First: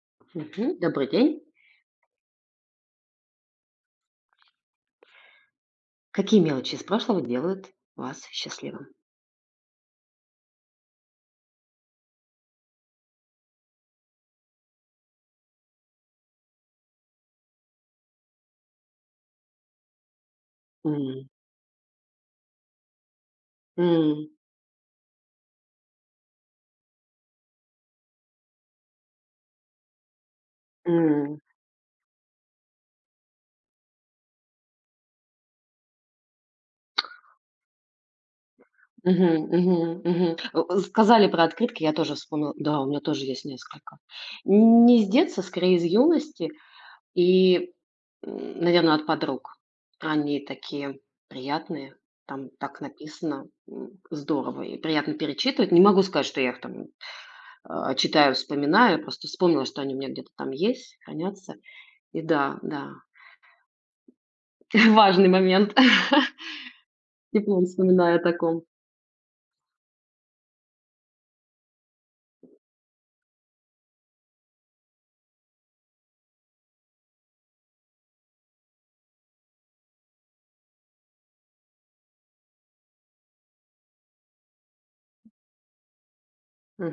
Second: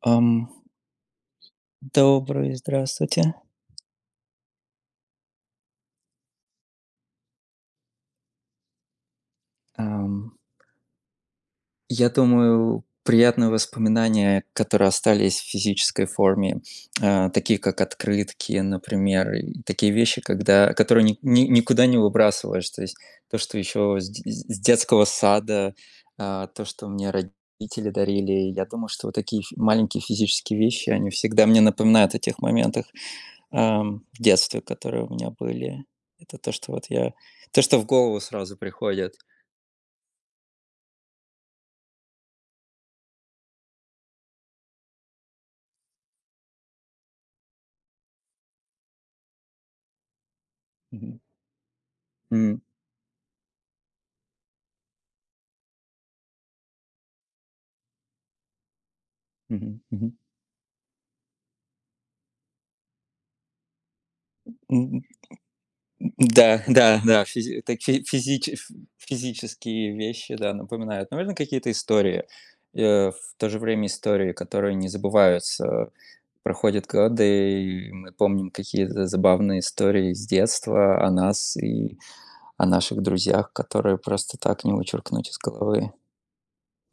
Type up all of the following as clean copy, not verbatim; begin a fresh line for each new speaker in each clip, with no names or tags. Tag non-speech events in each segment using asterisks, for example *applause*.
Ам,
Мгм. Добрый день.
добрый, здравствуйте.
Какие мелочи из прошлого делают вас счастливым?
Ам, я думаю, приятные воспоминания, которые остались в физической форме, такие как открытки, например, и такие вещи, которые
М.
никуда не выбрасываешь. То есть то, что еще
М.
с детского сада, то, что мне родители дарили. Я думаю, что вот такие маленькие физические вещи, они
М.
всегда мне напоминают о тех моментах. В детстве, которые у меня были. Это то, что вот я то, что в голову сразу приходит.
Мгм, мгм, мгм. Сказали про открытки, я тоже вспомнила. Да, у меня тоже есть несколько. Не с детства, скорее из юности и, наверное, от подруг. Они такие
Мгм.
приятные, там
М.
так написано, здорово и приятно перечитывать. Не могу сказать, что я их там, читаю, вспоминаю, просто вспомнила,
Мгм.
что они у меня
Мгм.
где-то там есть, хранятся. И да, да. *laughs*
М.
Важный момент. *laughs*
М. Да, да, да,
Тепло
физи так фи
вспоминаю о
физич
таком.
ф физические вещи, да, напоминают. Наверное, какие-то истории. В то же время истории, которые не забываются. Проходят годы, и мы помним какие-то забавные истории с детства о нас и о наших друзьях, которые просто так не вычеркнуть из головы.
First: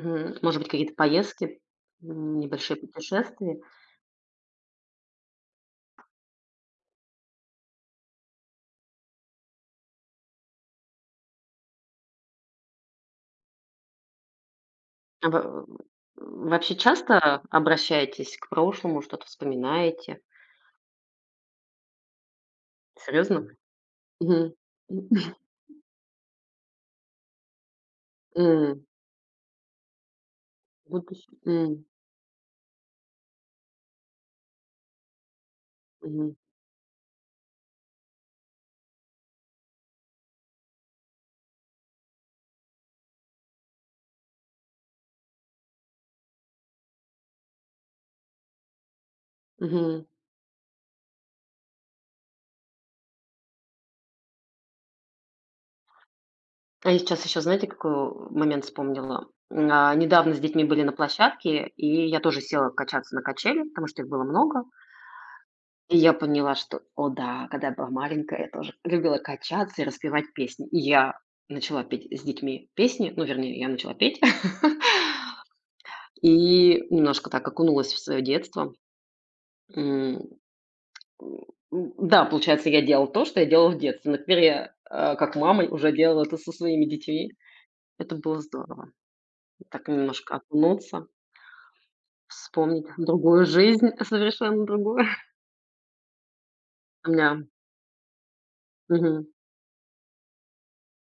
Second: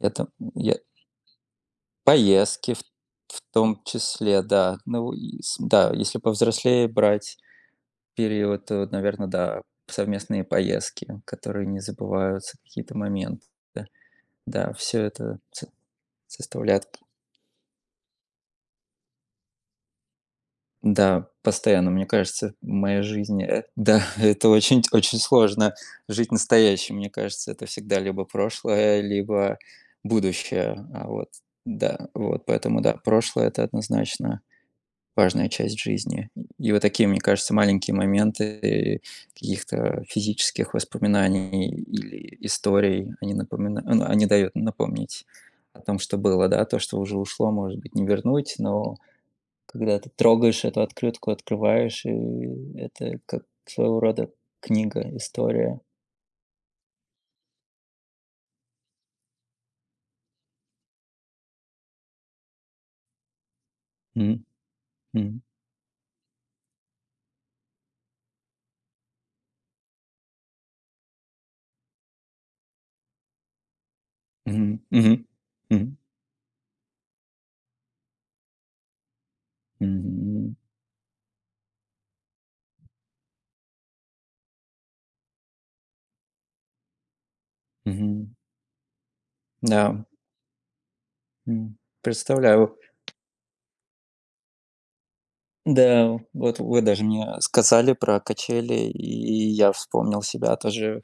Это
Может быть,
я
какие-то поездки,
Поездки
небольшие
в
путешествия?
том числе, да. Ну и с да, если повзрослее брать период, то, наверно, да, совместные поездки, которые не забываются, какие-то моменты. Да, все
А
это
во
со
вообще
составляет
часто обращаетесь к прошлому, что-то вспоминаете?
Да, постоянно, мне кажется, в моей жизни,
Серьезно?
да, *laughs* это
Мгм.
очень
*laughs*
сложно жить настоящим. Мне кажется, это всегда либо
М.
прошлое, либо будущее. А вот,
Будущее. М.
да, вот поэтому да, прошлое - это однозначно важная часть жизни.
Мгм.
И вот такие, мне кажется, маленькие моменты каких-то физических воспоминаний или историй, они напомина ну, они дают напомнить о том, что было, да, то, что уже ушло, может быть, не вернуть, но когда
Мгм.
ты трогаешь эту открытку, открываешь, и это как своего рода книга, история.
А я сейчас еще, знаете, какой момент вспомнила? Недавно с детьми были на площадке, и я тоже села качаться на качели, потому что их было
Мгм,
много.
мгм,
И я поняла, что, о да, когда я была маленькая, я тоже любила качаться и распевать песни. И я начала петь с детьми песни, ну, вернее, я начала петь.
мгм, мгм,
*laughs*
мгм,
И немножко так окунулась в свое детство. М.
мгм,
М. Да, получается, я делала то, что я делала в детстве. Но теперь я, как мама, уже делала это со своими детьми. Это
мгм.
было здорово. Так
Да,
немножко окунуться,
м, представляю.
вспомнить другую жизнь, совершенно другую. *laughs*
Да, вот вы даже
У
мне
меня...
сказали про качели,
Мгм,
и я вспомнил себя тоже,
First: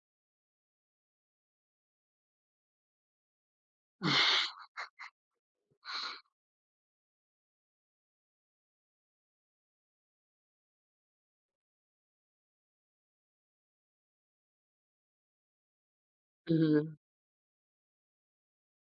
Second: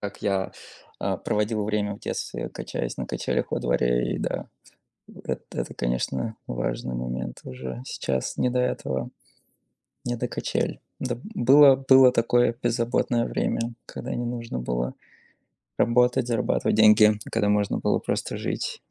как я проводил время в детстве, качаясь на качелях во дворе. И да, эт это, конечно, важный момент уже. Сейчас не до этого, не до качель. Да, было такое беззаботное время, когда не нужно было работать, зарабатывать
мгм.
деньги, когда можно было просто жить,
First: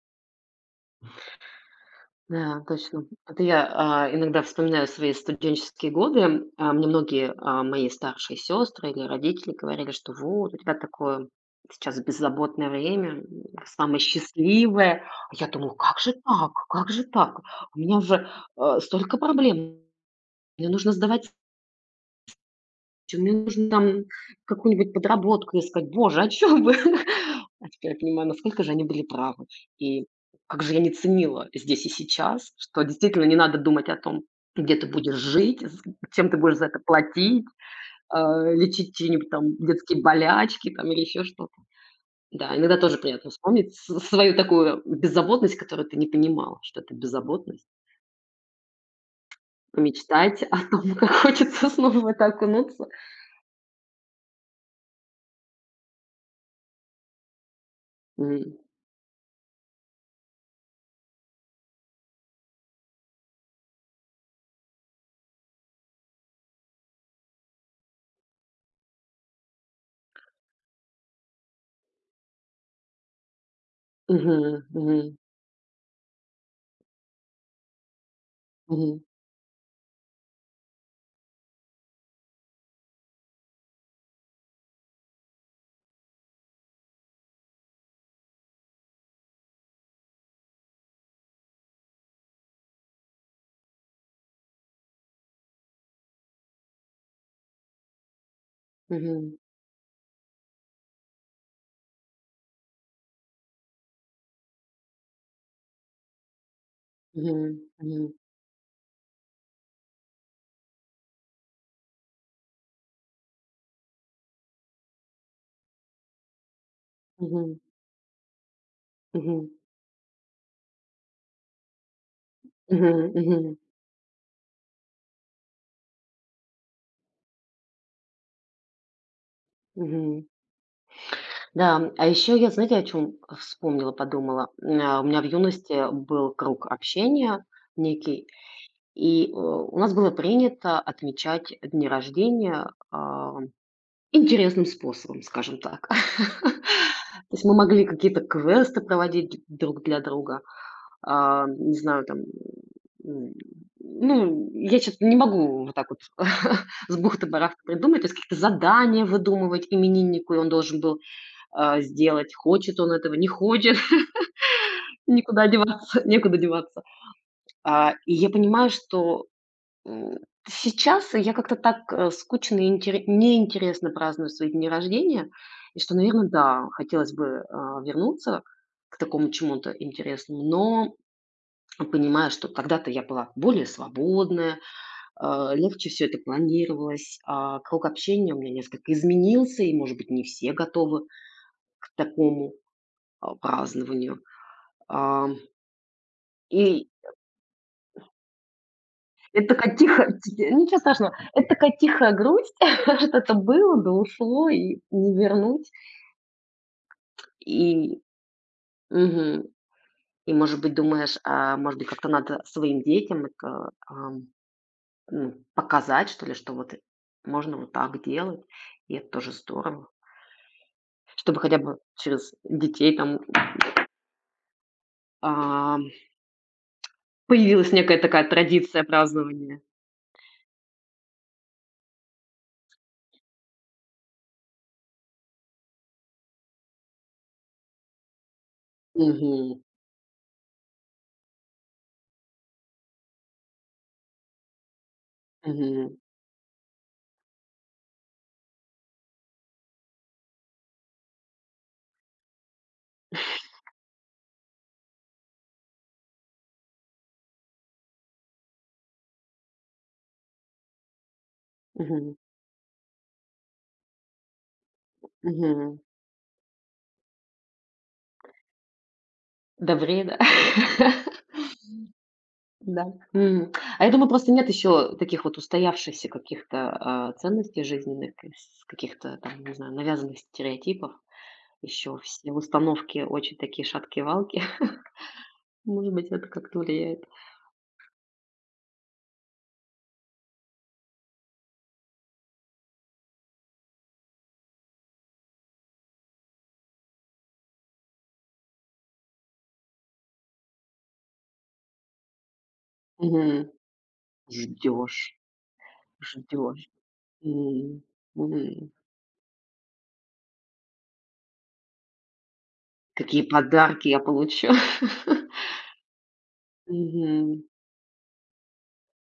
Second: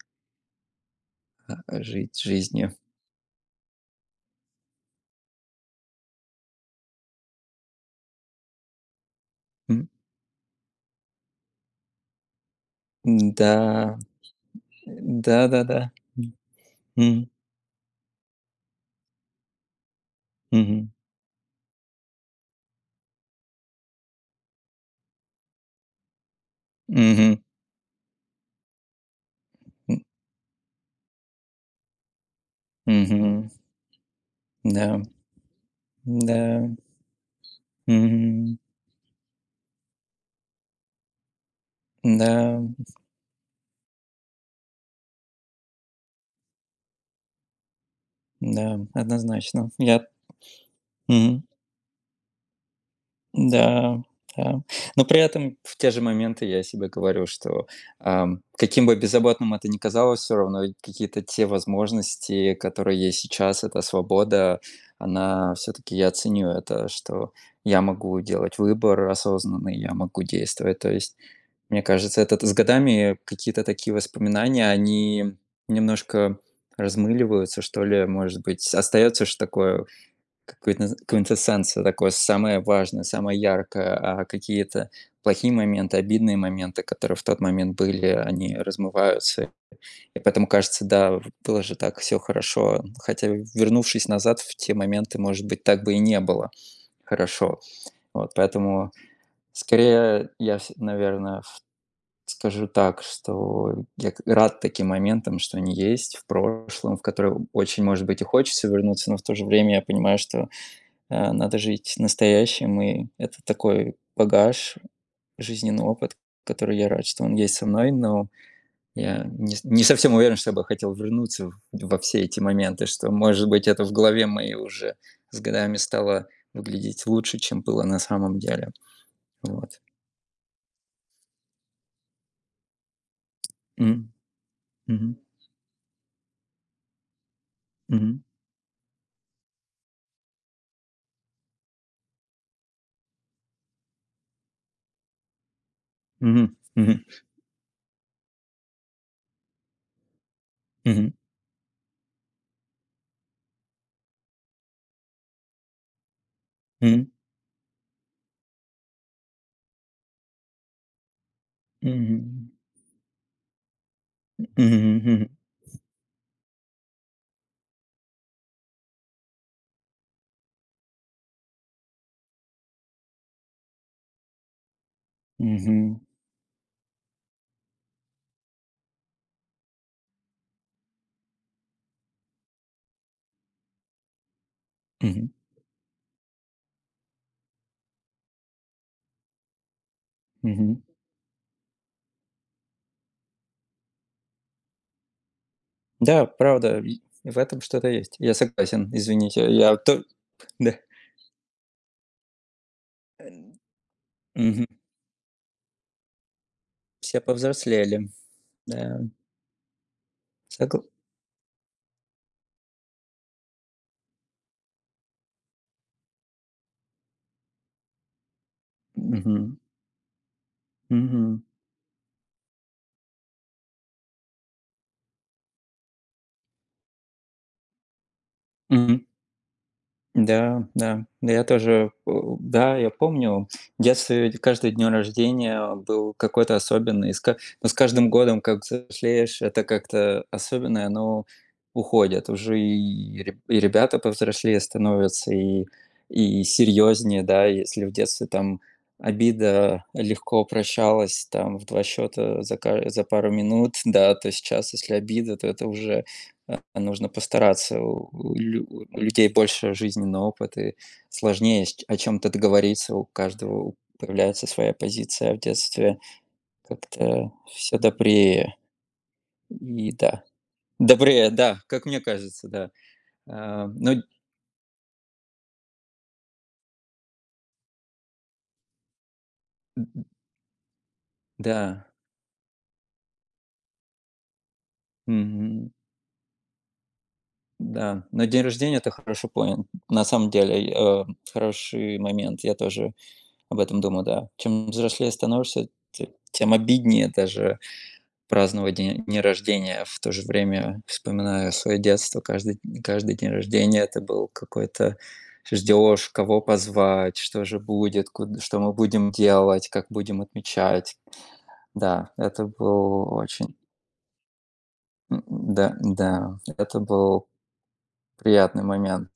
жить
Да,
жизнью.
точно. Это я, иногда вспоминаю свои студенческие годы. Мне многие, мои старшие сестры или родители
М,
говорили, что вот у тебя такое сейчас беззаботное время,
да,
самое счастливое. А я думаю,
да-да-да.
как же
М,
так? Как же
мгм,
так? У меня же, столько проблем. Мне
мгм,
нужно сдавать мне нужно там какую-нибудь подработку искать. Боже, о чём вы? *laughs* А теперь я понимаю, насколько же они были правы. И как же я не ценила здесь и сейчас, что действительно не
Мгм.
надо думать о том, где ты
Да,
будешь жить, з чем ты будешь за
да,
это платить,
мгм.
лечить чьи-нибудь там детские болячки там или еще что-то. Да,
Да,
иногда тоже приятно вспомнить с свою такую беззаботность, которую ты не понимала, что это беззаботность.
да, однозначно. Я
Помечтать о том, *laughs* как
мгм.
хочется снова в это окунуться.
Да, да. Но при этом в те же моменты я себе говорю, что,
М.
каким бы беззаботным это ни казалось, все равно ведь какие-то те возможности, которые есть сейчас, эта свобода, она все таки я ценю это, что я могу делать выбор осознанный, я могу действовать. То есть, мне кажется, это с годами какие-то такие
Мгм,
воспоминания,
мгм,
они немножко размыливаются, что ли, может быть.
мгм.
Остается же такое какой-то квинтэссенция такое, самое важное, самое яркое, а какие-то плохие моменты, обидные моменты, которые в тот момент были, они размываются. И поэтому кажется, да, было же так все хорошо. Хотя, вернувшись назад в те моменты, может быть, так бы и не было хорошо. Вот, поэтому
Мгм.
скорее я, наверное, скажу так, что рад таким моментам, что они есть в прошлом, в которые
Мгм.
очень,
Мгм.
может быть, и хочется вернуться, но в то же время я понимаю, что надо жить настоящим, и это такой багаж, жизненный опыт, который я рад, что он есть
Мгм.
со мной, но я
Мгм.
не с не совсем уверен, что я бы хотел вернуться в во все эти моменты,
Мгм.
что,
Мгм.
может быть, это в голове моей уже с годами стало выглядеть лучше, чем было на самом деле. Вот.
Мгм. Да, а еще я, знаете, о чем вспомнила,
М.
подумала? У
Мгм.
меня в юности был круг общения
Мгм.
некий, и, у нас было принято отмечать дни рождения, интересным способом, скажем так. *laughs*
Мгм.
То есть мы могли какие-то квесты проводить друг для друга.
Мгм.
Не знаю, там, м, ну, я чё-то не могу вот так вот *laughs* с
Мгм.
бухты-барахты придумать, то есть какие-то задания выдумывать имениннику, и он должен был, сделать,
Мгм.
хочет он этого, не хочет,
Мгм.
*laughs*
Мгм.
некуда деваться. И я понимаю, что, м, сейчас я как-то так, скучно и интере неинтересно праздную свои дни рождения, и что,
Мгм.
наверное да, хотелось бы, вернуться к такому чему-то интересному, но понимаю, что тогда-то я была более свободная,
Мгм.
легче все это планировалось, а круг общения у меня несколько изменился, и, может быть, не все
Мгм.
готовы к такому, празднованию. Ам,
Да, правда,
и
и в этом что-то есть. Я согласен, извините.
это такая
Я то
тихая ничего
Да.
страшного, это такая тихая грусть, *laughs* что это было, да ушло
Мгм.
и не вернуть.
Все
И
повзрослели. Да.
мгм, и, может быть,
Согла
думаешь, может быть, как-то надо своим детям это, показать, что ли, что вот можно вот так делать, и это тоже
мгм,
здорово. Чтобы
мгм,
хотя бы через детей там, ам, появилась некая такая традиция
мгм.
празднования.
Да, да. да, Я тоже, да, я помню, в детстве ведь каждый день рождения был какой-то особенный. И с ка Но с каждым годом, как взрослеешь,
Мгм.
это как-то особенное, оно уходит. Уже и ребята повзрослее становятся,
Мгм.
и серьезнее, да. Если в детстве там обида легко прощалась там в 2 счета за пару минут, да, то сейчас, если обида, то это уже нужно постараться. У людей больше жизненного опыта и сложнее с о
Мгм.
чем то договориться. Появляется своя позиция. А в
Мгм.
детстве как-то все добрее.
До
И
вреда.
да. Добрее,
*laughs*
да, как мне кажется, да.
Да. М.
А,
А я
но
думаю, просто нет еще таких вот устоявшихся каких-то, ценностей жизненных, с каких-то там, не знаю, навязанных стереотипов.
да,
Еще все установки очень такие шаткие валки. *laughs*
мгм,
Может быть, это как-то влияет.
да. Но день рождения ты хорошо понял. На самом деле, хороший момент. Я тоже об этом думаю, да. Чем взрослее становишься, те тем обиднее даже праздновать день дни рождения. В то же время вспоминаю свое детство. Каждый день рождения - это был какой-то
Ждешь,
ждешь, кого
ждешь.
позвать, что же
М,
будет, куд что
м.
мы будем делать, как будем отмечать. Да, это был
Какие
очень
подарки я получу. *laughs*
да, да, это был
Мгм,
приятный момент,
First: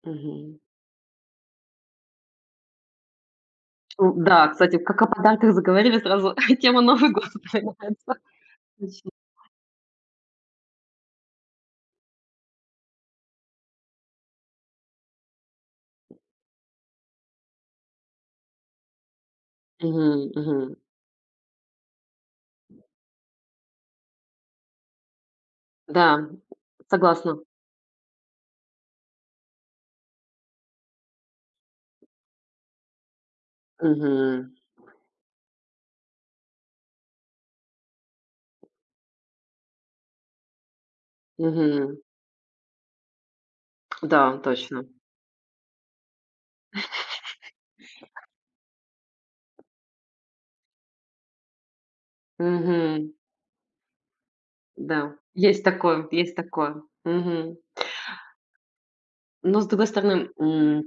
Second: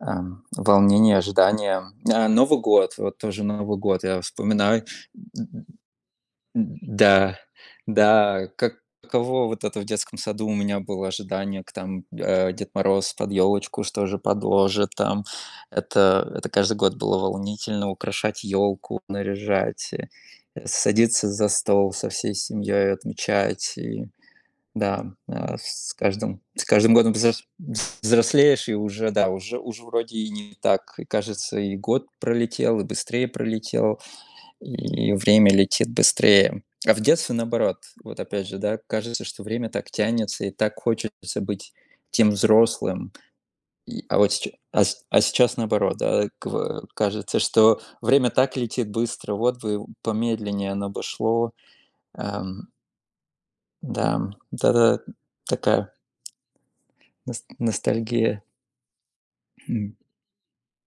мгм.
волнение, ожидание. А Новый год, вот тоже Новый год,
Ну
я
да, кстати,
вспоминаю
как о подарках заговорили, сразу *laughs* тема Новый год
да
вспоминается.
да, как каково вот это в детском саду у меня было ожидание, Дед Мороз под елочку, что же подложит там. Это каждый год было волнительно: украшать елку, наряжать,
Мгм, мгм.
садиться за стол со всей семьей отмечать. И да, с
Да,
каждым с каждым годом
согласна.
взрослеешь и уже, да, уже вроде и не так, и кажется, и год пролетел, и быстрее пролетел.
Мгм,
И время летит быстрее. А в детстве наоборот. Вот опять же, да, кажется, что время так тянется, и так хочется быть
мгм.
тем взрослым. И- а вот
Да,
сеч- а,
точно.
с- а сейчас наоборот, да, кажется, что время так летит быстро, вот бы помедленнее оно бы шло. Ам,
Мгм.
да, да, да,
Да, есть
такая
такое, есть такое. Мгм.
ностальгия.
Но, с другой
М,
стороны,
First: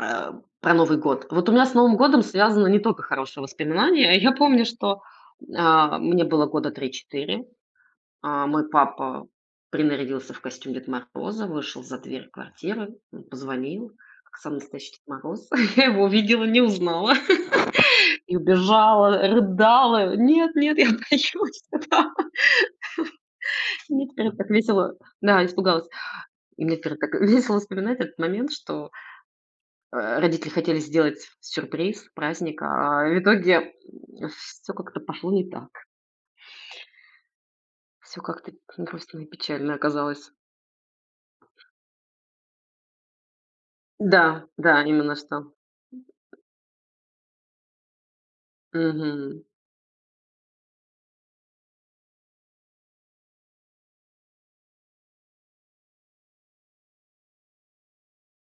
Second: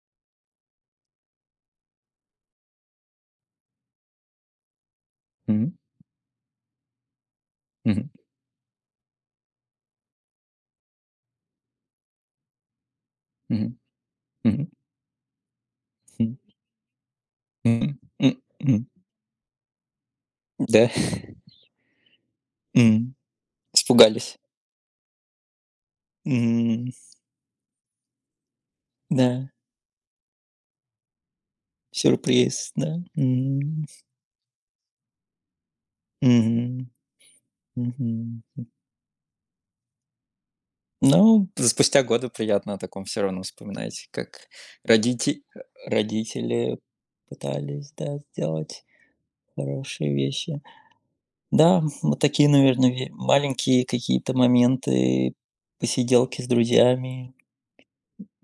Э, про Новый год. Вот у меня с Новым годом связано не только хорошие воспоминания. Я помню, что,
м,
мне было года 3-4.
мгм,
Мой папа принарядился в костюм Деда Мороза, вышел за дверь квартиры,
мгм,
позвонил, как самый
мгм,
настоящий Дед Мороз. *laughs* Я его
м,
увидела, не узнала
м,
и
м, м.
убежала, рыдала: "Нет, нет, я
Да,
боюсь". *laughs* Да.
м,
Мне теперь
испугались.
так весело. Да, испугалась. И мне
М,
теперь так *laughs* весело вспоминать этот момент, что
Да.
Родители хотели сделать сюрприз, праздник,
Сюрприз, да?
а в итоге
М.
все как-то пошло не так.
Мгм.
Все как-то
Мгм.
грустно и печально оказалось.
Ну, спустя годы приятно о таком всё равно вспоминать,
Да,
как
да, именно
родите
что.
родители пытались, да, сделать
Мгм.
хорошие вещи. Да, вот такие, наверное, маленькие какие-то моменты, посиделки с друзьями,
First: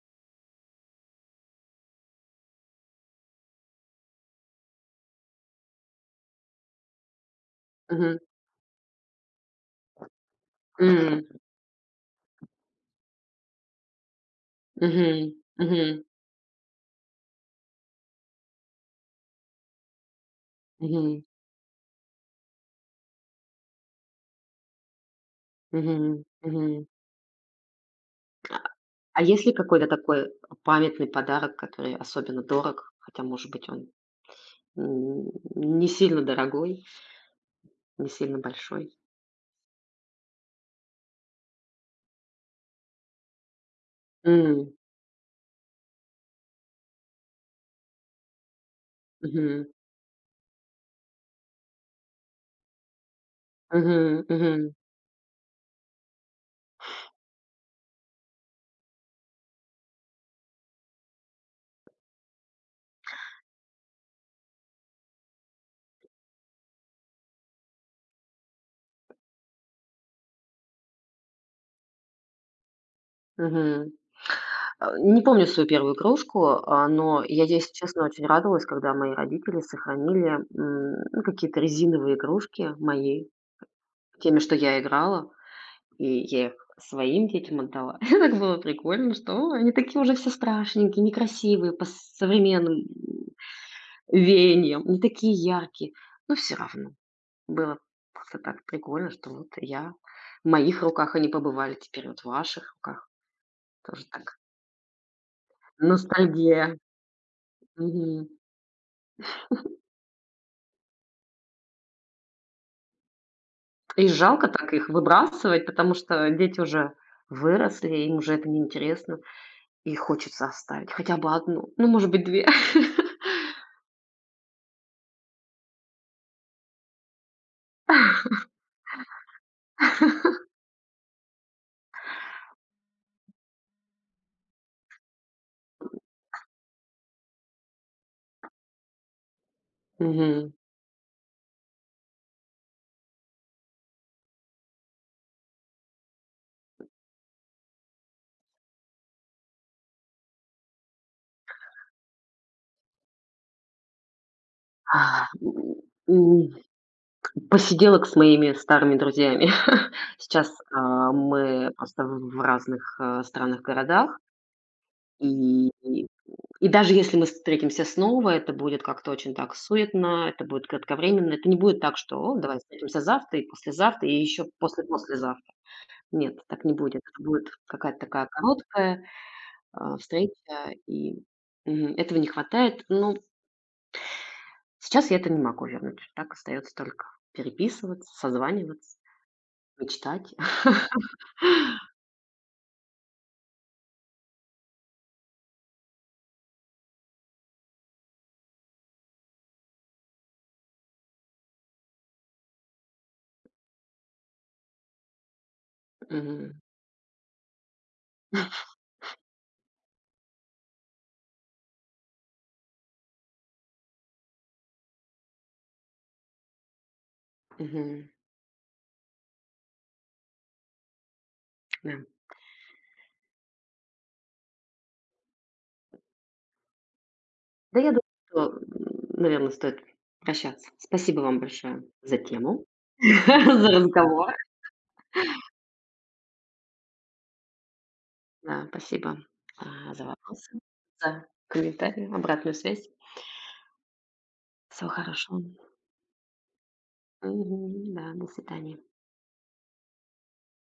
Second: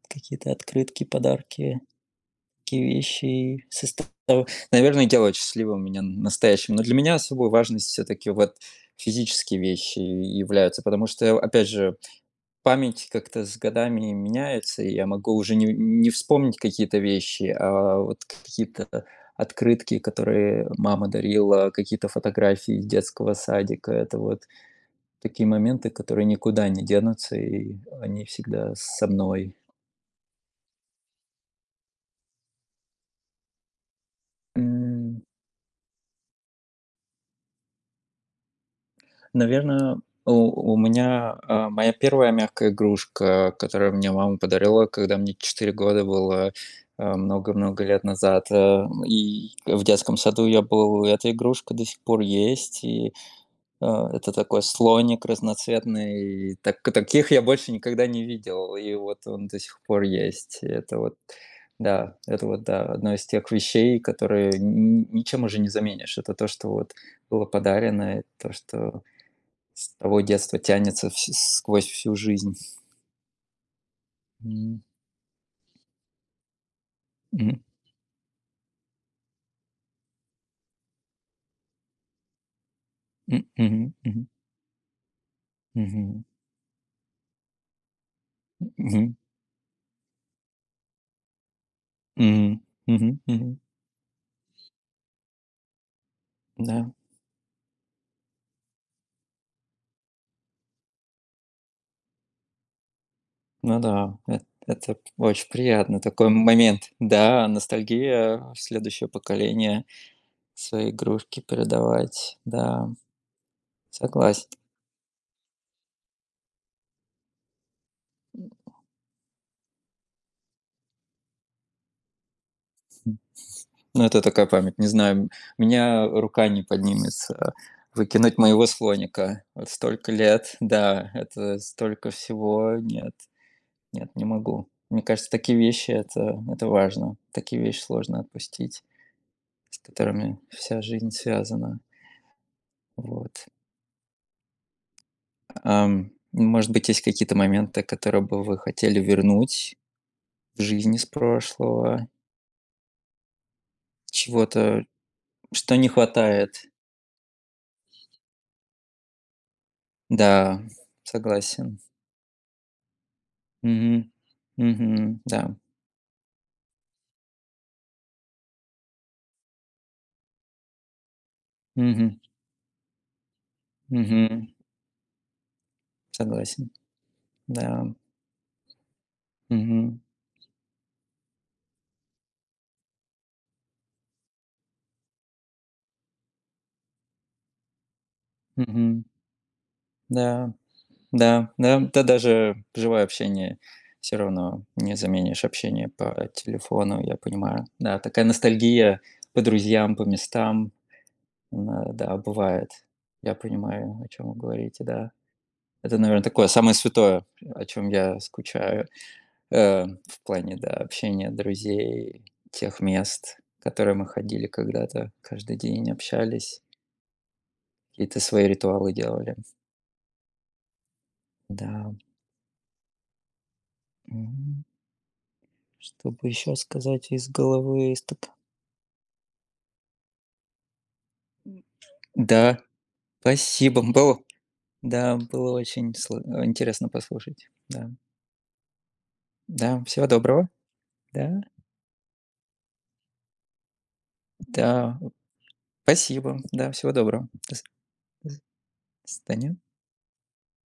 какие-то открытки, подарки. Такие вещи состав Наверное, делают счастливым меня настоящим. Но для меня особой важность
Мгм.
все-таки вот физические вещи являются, потому
М.
что, опять же, память как-то с годами меняется, и я
Мгм.
могу уже
Мгм.
не вспомнить какие-то вещи, а вот какие-то открытки, которые мама
Мгм.
дарила, какие-то фотографии из детского садика. Это вот такие моменты,
Мгм.
которые никуда не
Мгм.
денутся, и они всегда со
А есть ли
мной.
какой-то такой памятный подарок, который особенно дорог, хотя, может быть, он, не сильно дорогой, не сильно большой?
Наверное, у меня, моя первая мягкая игрушка, которую мне мама
М.
подарила, когда мне 4 года было, много-много лет назад. И
Мгм.
в детском саду я был, и эта игрушка до сих пор есть. И,
Мгм.
это такой
Мгм.
слоник разноцветный. И таких я больше никогда не видел. И вот он до сих пор есть. Это вот, да, одно из тех вещей, которые н ничем уже не заменишь. Это то, что вот было подарено, и то, что с того детства тянется вс сквозь всю жизнь.
Мгм.
М,
Не помню свою первую кружку, но я,
м,
если честно, очень радовалась, когда мои родители сохранили, ну, какие-то резиновые игрушки мои,
мгм, мгм,
теми, что я играла, и
мгм,
я их своим детям отдала. *laughs* Так было прикольно,
мгм,
что: они такие уже все страшненькие, некрасивые по
мгм,
современным,
мгм, мгм.
веяниям, не такие яркие". Но все равно
Да,
было как-то так прикольно, что вот я в моих руках они побывали, теперь вот в ваших руках.
ну
Тоже
да,
так
эт это очень приятно, такой
ностальгия.
момент. Да,
Мгм.
ностальгия в следующее поколение свои игрушки передавать. Да,
И жалко
согласен.
так их выбрасывать, потому что дети уже выросли, им уже это неинтересно. И хочется оставить хотя бы одну, ну, может быть, две. *laughs*
Ну, это такая память, не знаю, у меня рука не поднимется выкинуть моего слоника. Вот столько лет, да, это столько всего, нет. Нет, не могу. Мне кажется, такие вещи - это важно. Такие вещи сложно отпустить, с которыми
Мгм.
вся жизнь связана. Вот. Может быть, есть какие-то моменты, которые бы вы хотели вернуть в жизни с прошлого? Чего-то,
А, м,
что не
м,
хватает?
посиделок с моими старыми друзьями. *laughs* Сейчас,
Да,
мы
согласен.
просто в разных, странах,
Мгм.
городах.
Мгм. Да.
И и и даже если мы встретимся снова, это будет как-то очень так суетно, это будет кратковременно. Это не будет так, что:
Мгм.
"О, давай встретимся завтра и послезавтра, и еще
Мгм.
после-послезавтра". Нет, так
Согласен.
не будет. Это будет
Да.
какая-то такая короткая,
Мгм.
встреча, и этого не хватает. Ну, сейчас я это не могу вернуть. Так остается только переписываться, созваниваться,
Мгм.
мечтать.
Да.
*laughs*
Да даже живое общение все равно не заменишь общение по телефону, я понимаю. Да, такая ностальгия по друзьям, по местам, она, да, бывает. Я понимаю, о чем вы говорите, да. Это, наверное, такое
Мгм,
самое святое, о чем я скучаю, в плане, да, общения, друзей, тех мест, в которые мы ходили когда-то, каждый день общались,
мгм,
какие-то свои ритуалы делали. Да,
да.
м. Чтобы еще сказать из
Да,
головы,
я думаю,
из так
что, наверное, стоит прощаться. Спасибо вам большое за
Да,
тему, *laughs* за
спасибо, *laughs* было,
разговор.
да, было очень интересно послушать, да.
Да, спасибо,
Да,
за
всего доброго,
вопросы, за
да,
комментарии, обратную связь. Всего
да,
хорошего.
спасибо, да, всего доброго,
Мгм, да, до свидания.
до свидания.